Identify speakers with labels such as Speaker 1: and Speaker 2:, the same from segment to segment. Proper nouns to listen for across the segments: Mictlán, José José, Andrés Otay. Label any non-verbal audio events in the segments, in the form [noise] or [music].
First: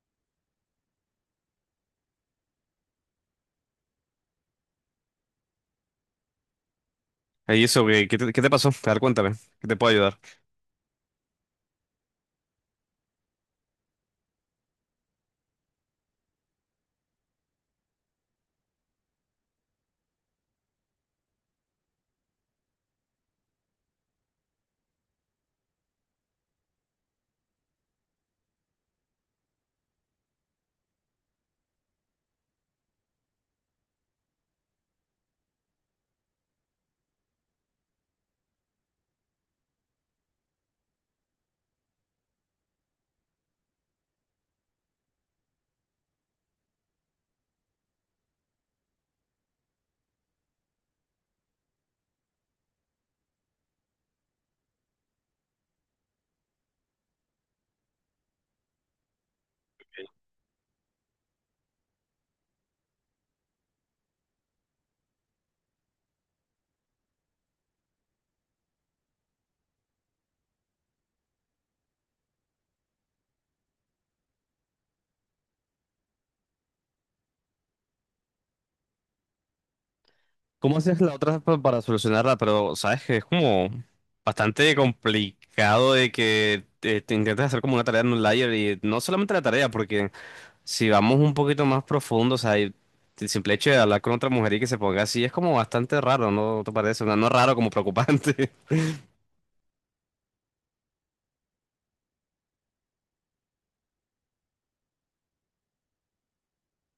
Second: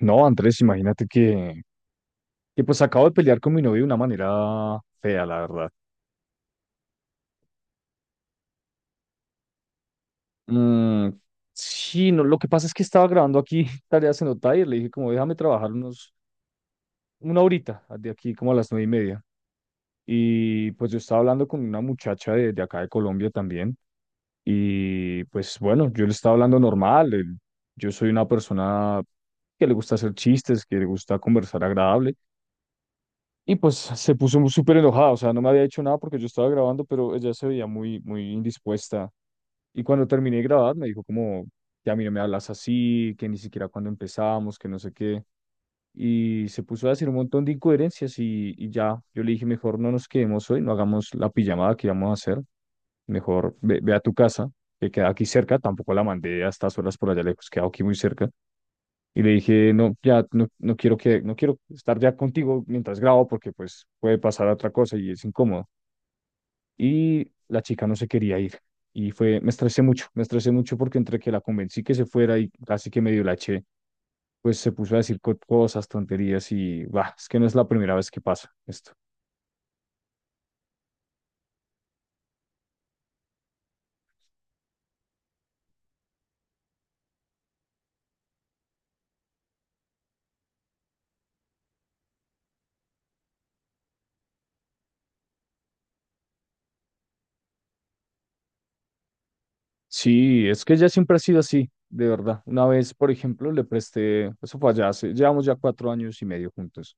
Speaker 1: No, Andrés, imagínate que acabo de pelear con mi novio de una manera fea, la verdad.
Speaker 2: ¿Y eso qué te pasó? A ver, cuéntame, ¿qué te puedo ayudar?
Speaker 1: Mm, sí, no, lo que pasa es que estaba grabando aquí [laughs] tareas en Otay y le dije como déjame trabajar una horita de aquí como a las 9:30. Y pues yo estaba hablando con una muchacha de acá de Colombia también y pues bueno, yo le estaba hablando normal. Yo soy una persona que le gusta hacer chistes, que le gusta conversar agradable. Y pues se puso súper enojada, o sea, no me había hecho nada porque yo estaba grabando, pero ella se veía muy, muy indispuesta. Y cuando terminé de grabar, me dijo como, que a mí no me hablas así, que ni siquiera cuando empezamos, que no sé qué. Y se puso a decir un montón de incoherencias y ya, yo le dije, mejor no nos quedemos hoy, no hagamos la pijamada que íbamos a hacer, mejor ve a tu casa, que queda aquí cerca, tampoco la mandé a estas horas por allá lejos, queda aquí muy cerca. Y le dije, no, ya no, no quiero no quiero estar ya contigo mientras grabo porque pues puede pasar otra cosa y es incómodo. Y la chica no se quería ir. Y fue, me estresé mucho porque entre que la convencí que se fuera y casi que medio la eché, pues se puso a decir cosas, tonterías y, bah, es que no es la primera vez que pasa esto.
Speaker 2: ¿Cómo haces la otra para solucionarla? Pero sabes que es como bastante complicado de que intentes hacer como una tarea en un layer y no solamente la tarea, porque si vamos un poquito más profundo, o sea, y el simple hecho de hablar con otra mujer y que se ponga así es como bastante raro, ¿No te parece? O sea, no raro como preocupante.
Speaker 1: Sí, es que ella siempre ha sido así, de verdad. Una vez, por ejemplo, le presté, eso fue allá, llevamos ya 4 años y medio juntos.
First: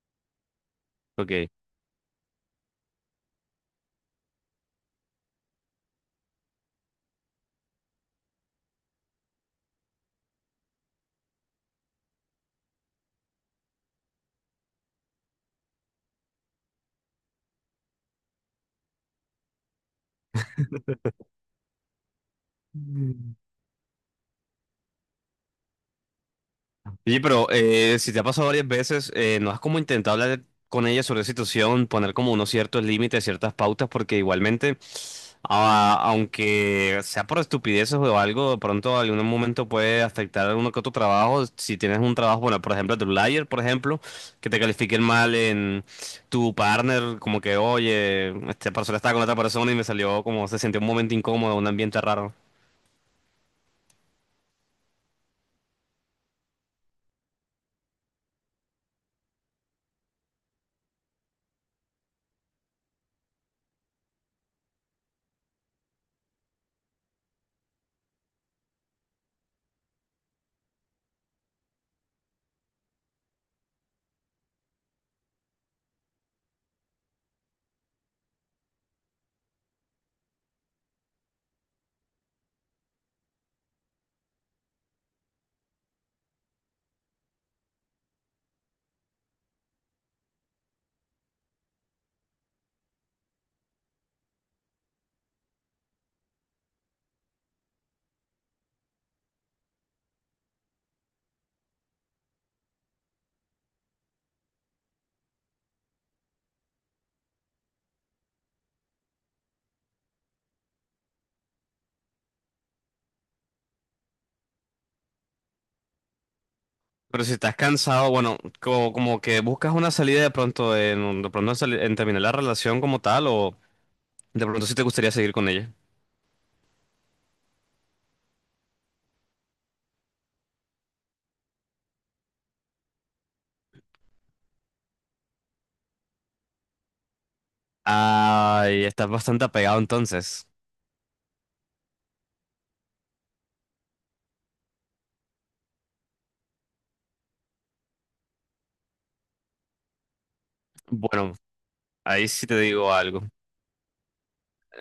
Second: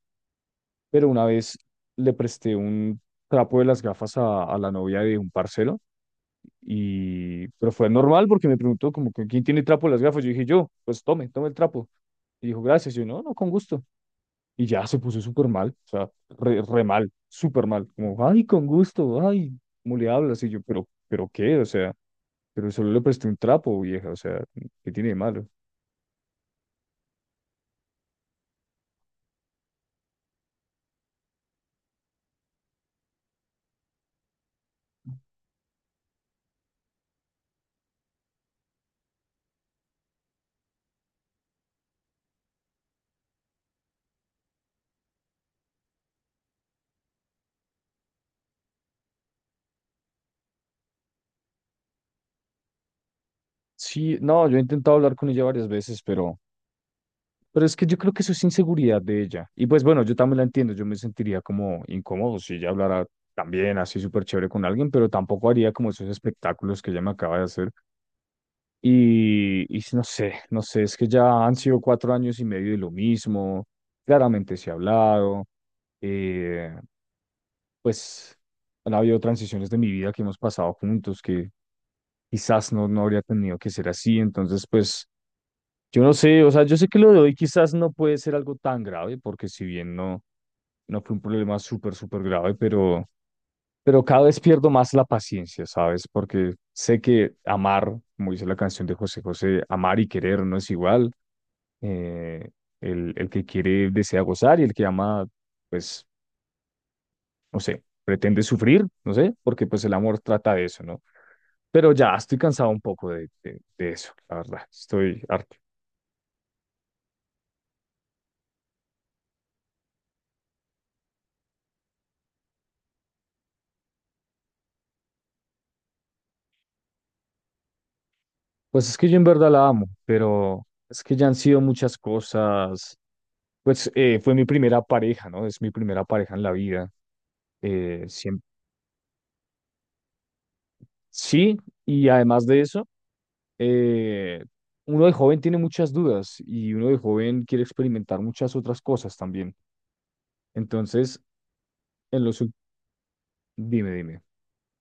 Speaker 1: Pero
Speaker 2: [laughs]
Speaker 1: una
Speaker 2: Ok.
Speaker 1: vez le presté un trapo de las gafas a la novia de un parcero y pero fue normal porque me preguntó como que quién tiene trapo de las gafas. Yo dije yo, pues tome, tome el trapo. Y dijo, gracias. Yo, no, no, con gusto. Y ya se puso súper mal, o sea, re, re mal, súper mal. Como, ay, con gusto, ay, ¿cómo le hablas? Y yo, pero qué, o sea, pero solo le presté un trapo, vieja, o sea, ¿qué tiene de malo?
Speaker 2: Oye, pero si te ha pasado varias veces, ¿no has como intentado hablar con ella sobre la situación, poner como unos ciertos límites, ciertas pautas? Porque igualmente, aunque sea por estupideces o algo, de pronto en algún momento puede afectar a alguno que otro trabajo. Si tienes un trabajo, bueno, por ejemplo, de un por ejemplo, que te califiquen mal en tu partner, como que, oye, esta persona estaba con otra persona y me salió como se sintió un momento incómodo, un ambiente raro.
Speaker 1: Sí, no, yo he intentado hablar con ella varias veces, pero es que yo creo que eso es inseguridad de ella. Y pues bueno, yo también la entiendo, yo me sentiría como incómodo si ella hablara también así súper chévere con alguien, pero tampoco haría como esos espectáculos que ella me acaba de hacer. Y no sé, no sé, es que ya han sido 4 años y medio de lo mismo, claramente se ha hablado, eh, pues han habido transiciones de mi vida que hemos pasado juntos que quizás no, no habría tenido que ser así, entonces pues... Yo no sé, o sea, yo sé que lo de hoy quizás no puede ser algo tan grave, porque si bien no, no fue un problema súper, súper grave, pero cada vez pierdo más la paciencia, ¿sabes? Porque sé que amar, como dice la canción de José José, amar y querer no es igual. Eh, el que quiere desea gozar y el que ama, pues, no sé, pretende sufrir, no sé, porque pues el amor trata de eso, ¿no? Pero ya estoy cansado un poco de eso, la verdad, estoy harto.
Speaker 2: Pero si estás cansado, bueno, como que buscas una salida de pronto en, en terminar la relación como tal, o de pronto si te gustaría seguir con ella.
Speaker 1: Pues es que yo en verdad la amo, pero es que ya han sido muchas cosas. Pues fue mi primera pareja, ¿no? Es mi primera pareja en la vida. Eh, siem-
Speaker 2: Ay, estás bastante apegado entonces.
Speaker 1: sí, y además de eso, eh, uno de joven tiene muchas dudas y uno de joven quiere experimentar muchas otras cosas también. Entonces,
Speaker 2: Bueno,
Speaker 1: en
Speaker 2: ahí
Speaker 1: los...
Speaker 2: sí te digo algo.
Speaker 1: Dime, dime.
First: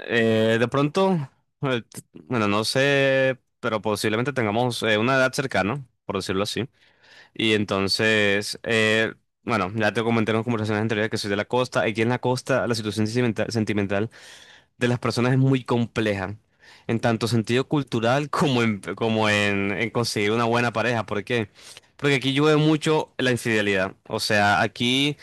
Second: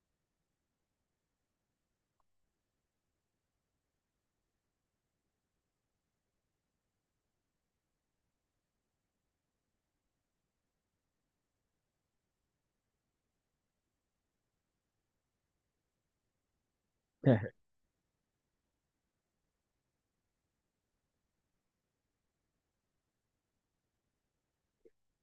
Speaker 2: De pronto, bueno, no sé, pero posiblemente tengamos una edad cercana, por decirlo así. Y entonces, bueno, ya te comenté en las conversaciones anteriores que soy de la costa. Aquí en la costa la situación sentimental, de las personas es muy compleja, en tanto sentido
Speaker 1: [laughs]
Speaker 2: cultural [laughs] en conseguir una buena pareja. ¿Por qué? Porque aquí yo veo mucho la infidelidad. O sea, aquí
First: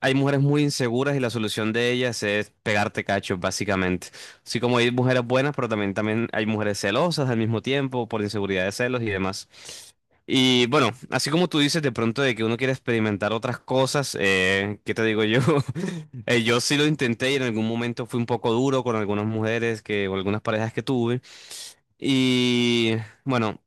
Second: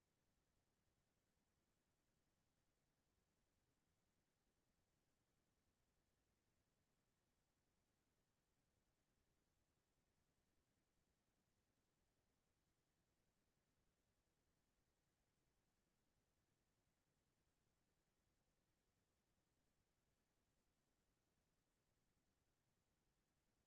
Speaker 2: hay mujeres muy inseguras y la solución de ellas es pegarte cachos, básicamente. Así como hay mujeres buenas, pero también hay mujeres celosas al mismo tiempo por inseguridad de celos y demás. Y bueno, así como tú dices de pronto de que uno quiere experimentar otras cosas, ¿qué te digo yo? [laughs] Yo sí lo intenté y en algún momento fui un poco duro con algunas mujeres que, o algunas parejas que tuve. Y bueno,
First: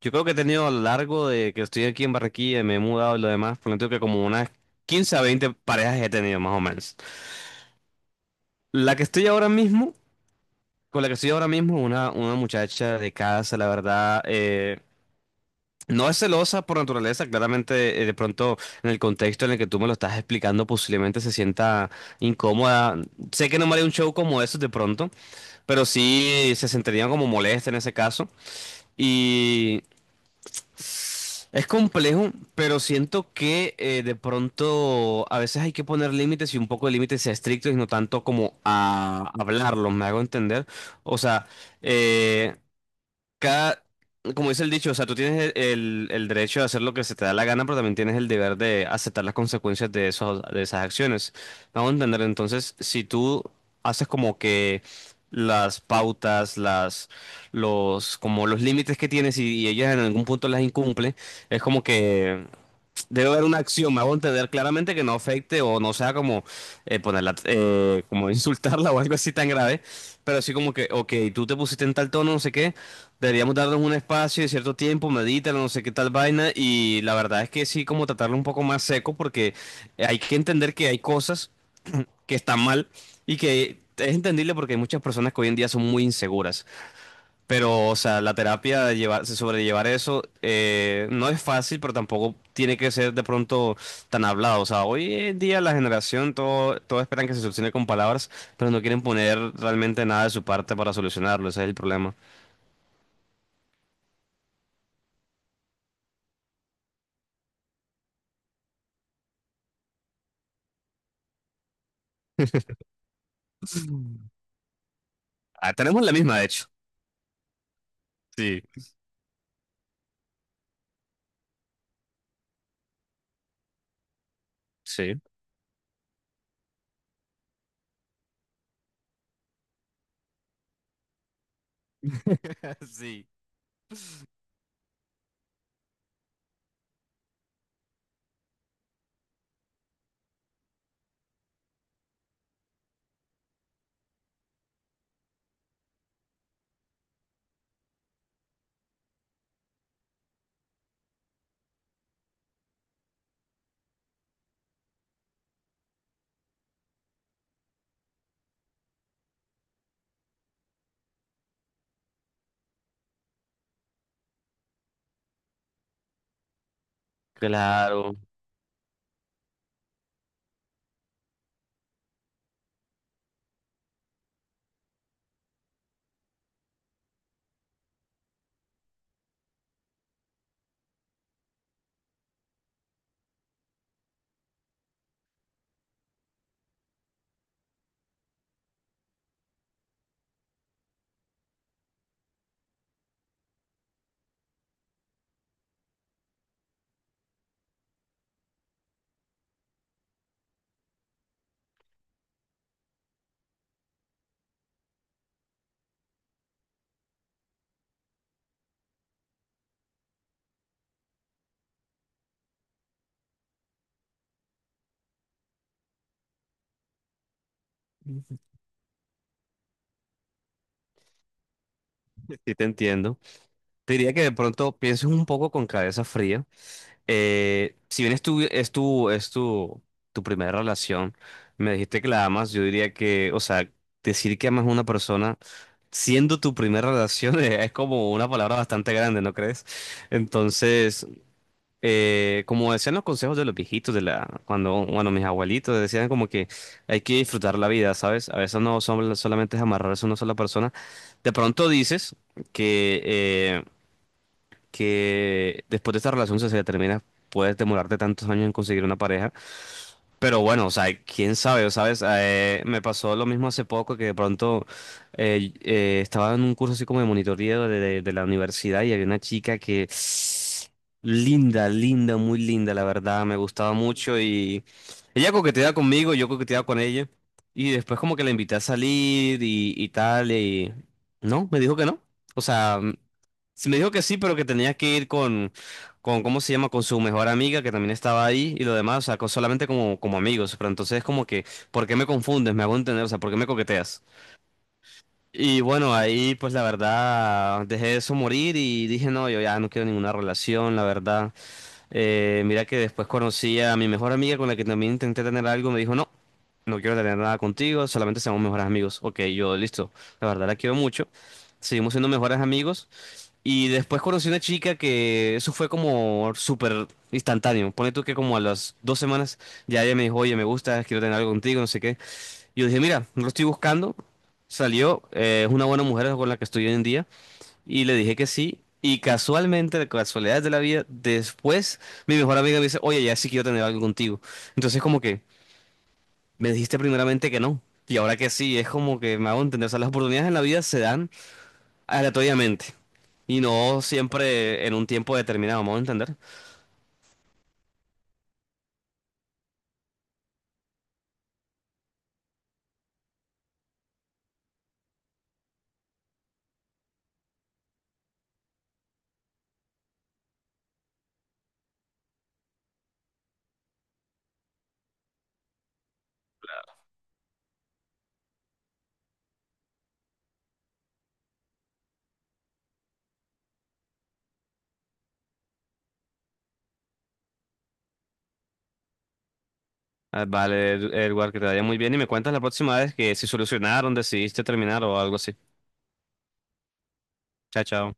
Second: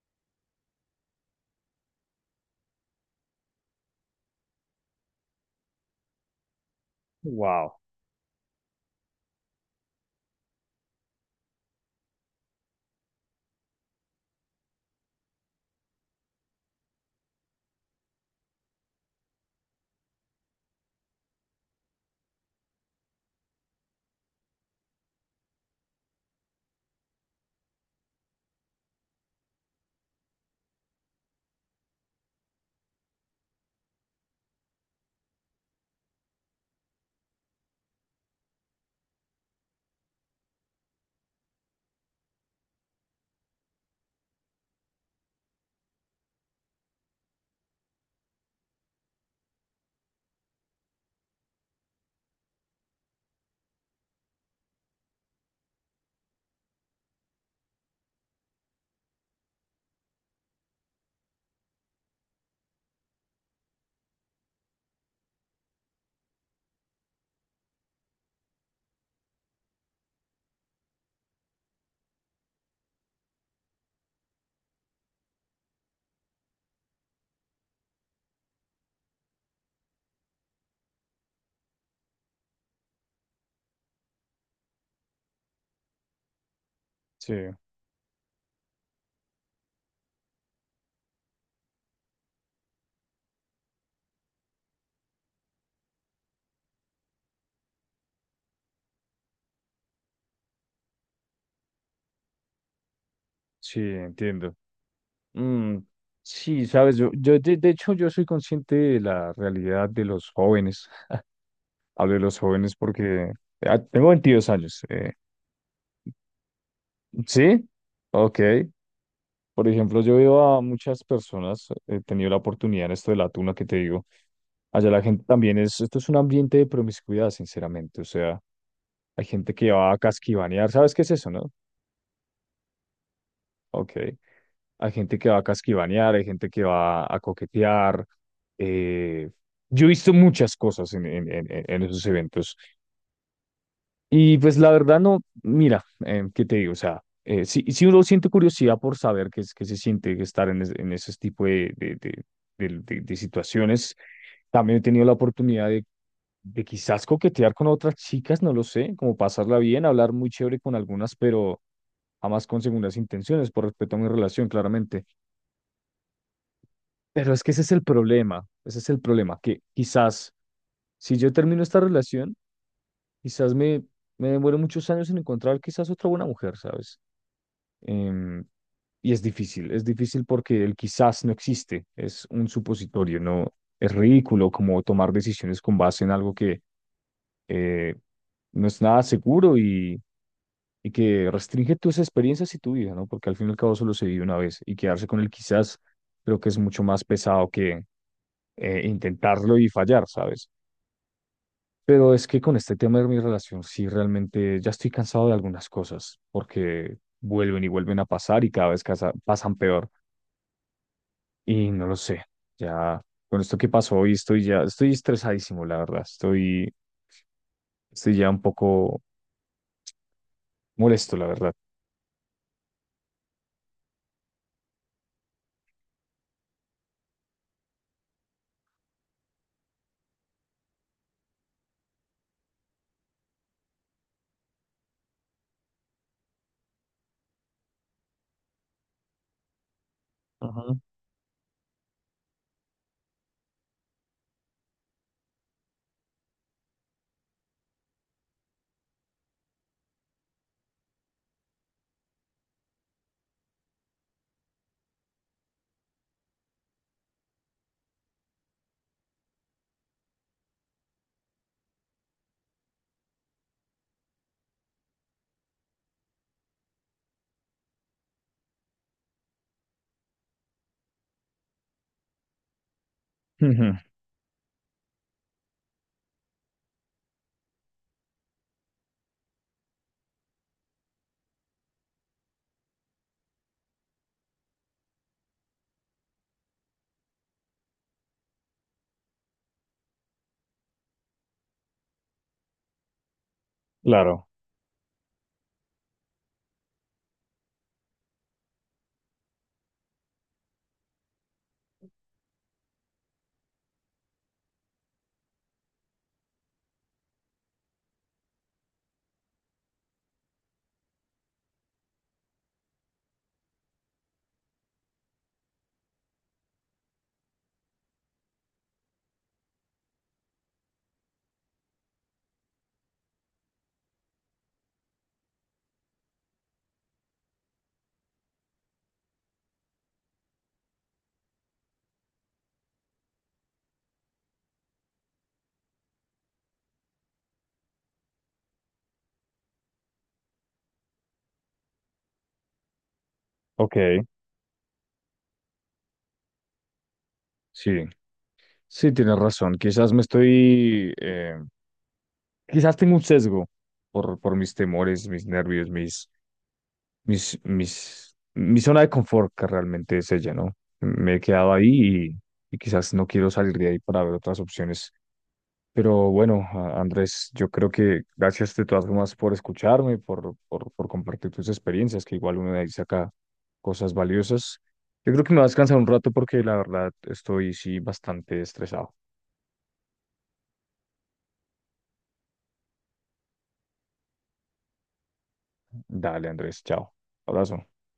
Speaker 2: yo creo que he tenido a lo largo de que estoy aquí en Barranquilla me he mudado y lo demás, por lo tanto que como una 15 a 20 parejas he tenido más o menos.
Speaker 1: Wow.
Speaker 2: La que estoy ahora mismo, Con la que estoy ahora mismo, una muchacha de casa, la verdad, no es celosa por naturaleza, claramente. De pronto en el contexto en el que tú me lo estás explicando posiblemente se sienta incómoda. Sé que no me haría un show como eso de pronto, pero sí se sentiría como molesta en ese caso. Y Es complejo, pero siento que de pronto a veces hay que poner límites y un poco de límites sea estrictos y no tanto como a hablarlos, me hago entender. O sea, eh, cada, como dice el dicho, o sea, tú tienes el derecho de hacer lo que se te da la gana, pero también tienes el deber de aceptar las consecuencias de de esas acciones. Vamos a entender, entonces, si tú haces como que las pautas, las, los, como los límites que tienes y ellas en algún punto las incumple, es como que debe haber una acción, me hago entender claramente que no afecte o no sea como como [laughs] insultarla o algo así tan grave, pero así como que, ok, tú te pusiste en tal tono, no sé qué, deberíamos darnos un espacio de cierto tiempo, medítalo, no sé qué tal vaina, y la verdad es que sí, como tratarlo un poco más seco, porque hay que entender que hay cosas que están mal y que es entendible porque hay muchas personas que hoy en día son muy inseguras.
Speaker 1: Sí,
Speaker 2: Pero, o sea, la terapia, de llevar, sobrellevar eso, no es fácil, pero tampoco tiene que ser de pronto tan hablado. O sea, hoy en día la generación, todo esperan que se solucione con palabras, pero no quieren poner realmente nada de su parte para solucionarlo. Ese es el problema.
Speaker 1: sí, entiendo. Mm, sí, sabes, yo de hecho yo soy consciente de la realidad de los jóvenes. Hablo de los jóvenes porque ah, tengo 22 años.
Speaker 2: Ah, tenemos la misma, de hecho.
Speaker 1: ¿Sí? Ok.
Speaker 2: Sí,
Speaker 1: Por ejemplo, yo veo a muchas personas, he tenido la oportunidad en esto de la tuna que te digo. Allá la
Speaker 2: sí.
Speaker 1: gente también es, esto es un ambiente de promiscuidad, sinceramente. O sea, hay gente que va a casquivanear, ¿sabes qué es eso, no?
Speaker 2: [laughs] Sí.
Speaker 1: Ok. Hay gente que va a casquivanear, hay gente que va a coquetear. eh, yo he visto muchas cosas en esos eventos. Y pues la verdad no, mira, ¿qué te digo? O sea, si, si uno siente curiosidad por saber qué, qué se siente estar en, en ese tipo de situaciones, también he tenido la oportunidad de quizás coquetear con otras chicas, no lo sé, como pasarla bien, hablar muy chévere con algunas, pero jamás con segundas intenciones, por respeto a mi relación, claramente. Pero es que ese es el
Speaker 2: Claro,
Speaker 1: problema, ese es el problema, que quizás si yo termino esta relación, quizás me, me demore muchos años en encontrar quizás otra buena mujer, ¿sabes? Em, y es difícil porque el quizás no existe, es un supositorio, no es ridículo como tomar decisiones con base en algo que eh, no es nada seguro y que restringe tus experiencias y tu vida, ¿no? Porque al fin y al cabo solo se vive una vez y quedarse con el quizás creo que es mucho más pesado que intentarlo y fallar, ¿sabes? Pero es que con este tema de mi relación sí realmente ya estoy cansado de algunas cosas porque vuelven y vuelven a pasar y cada vez pasan peor. Y no lo sé, ya con esto que pasó hoy estoy ya, estoy estresadísimo, la verdad, estoy, estoy ya un poco molesto, la verdad.
Speaker 2: sí te entiendo. Te diría que de pronto pienses un poco con cabeza fría. Si bien tu primera relación, me dijiste que la amas, yo diría que, o sea, decir que amas a una persona siendo tu primera relación [laughs] es como una palabra bastante grande, ¿no crees?
Speaker 1: Ajá.
Speaker 2: Entonces, como decían los consejos de los viejitos, bueno, mis abuelitos decían como que hay que disfrutar la vida, ¿sabes? A veces no son, solamente es amarrarse a una sola persona. De pronto dices que... eh, que después de esta relación, si se termina, puedes demorarte tantos años en conseguir una pareja, pero bueno, o sea, quién sabe, ¿sabes? Me pasó lo mismo hace poco que de pronto estaba en un curso así como de monitoreo de la universidad y había una chica que linda, linda, muy linda, la verdad, me gustaba
Speaker 1: Ujú,
Speaker 2: mucho y ella coqueteaba conmigo, yo coqueteaba con ella y después como que la invité a salir y tal y no, me dijo que no. O sea, sí me dijo que sí, pero que tenía que ir con, ¿cómo se llama? Con su mejor amiga que también estaba ahí y lo demás, o sea, solamente como, como amigos, pero entonces es como que, ¿por qué me confundes? Me hago entender, o sea, ¿por qué me coqueteas?
Speaker 1: claro,
Speaker 2: Y bueno, ahí pues la verdad dejé eso morir y dije, no, yo ya no quiero ninguna relación, la verdad. Mira que después conocí a mi mejor amiga con la que también intenté tener algo, me dijo, no, no quiero tener nada contigo, solamente seamos mejores amigos. Ok, yo listo, la verdad la quiero mucho. Seguimos siendo mejores amigos. Y después conocí una chica que eso fue como súper instantáneo. Pone tú que como a las 2 semanas ya ella me dijo, oye, me gusta, quiero tener algo contigo, no sé qué. Y yo dije, mira, no lo estoy buscando. Salió, es una buena mujer con la que estoy hoy en día. Y le dije que sí. Y casualmente, de casualidades de la vida, después mi mejor amiga me dice, oye, ya sí quiero tener algo contigo. Entonces como que me dijiste primeramente que no. Y ahora que sí, es como que me hago entender. O sea, las oportunidades en la vida se dan aleatoriamente. Y
Speaker 1: ok,
Speaker 2: no siempre en un tiempo determinado, vamos a entender.
Speaker 1: sí, sí, tienes razón, quizás me estoy, quizás tengo un sesgo por mis temores, mis nervios, mi zona de confort que realmente es ella, ¿no? Me he quedado ahí y quizás no quiero salir de ahí para ver otras opciones. Pero bueno, Andrés, yo creo que gracias de todas formas por escucharme, por compartir tus experiencias, que igual uno de ahí saca cosas valiosas. Yo creo que me va a descansar un rato porque la verdad estoy sí bastante estresado.
Speaker 2: Ah, vale, Edward, que te vaya muy bien y me cuentas la próxima vez que si solucionaron, decidiste terminar o algo así.
Speaker 1: Dale, Andrés, chao.
Speaker 2: Chao,
Speaker 1: Abrazo.
Speaker 2: chao.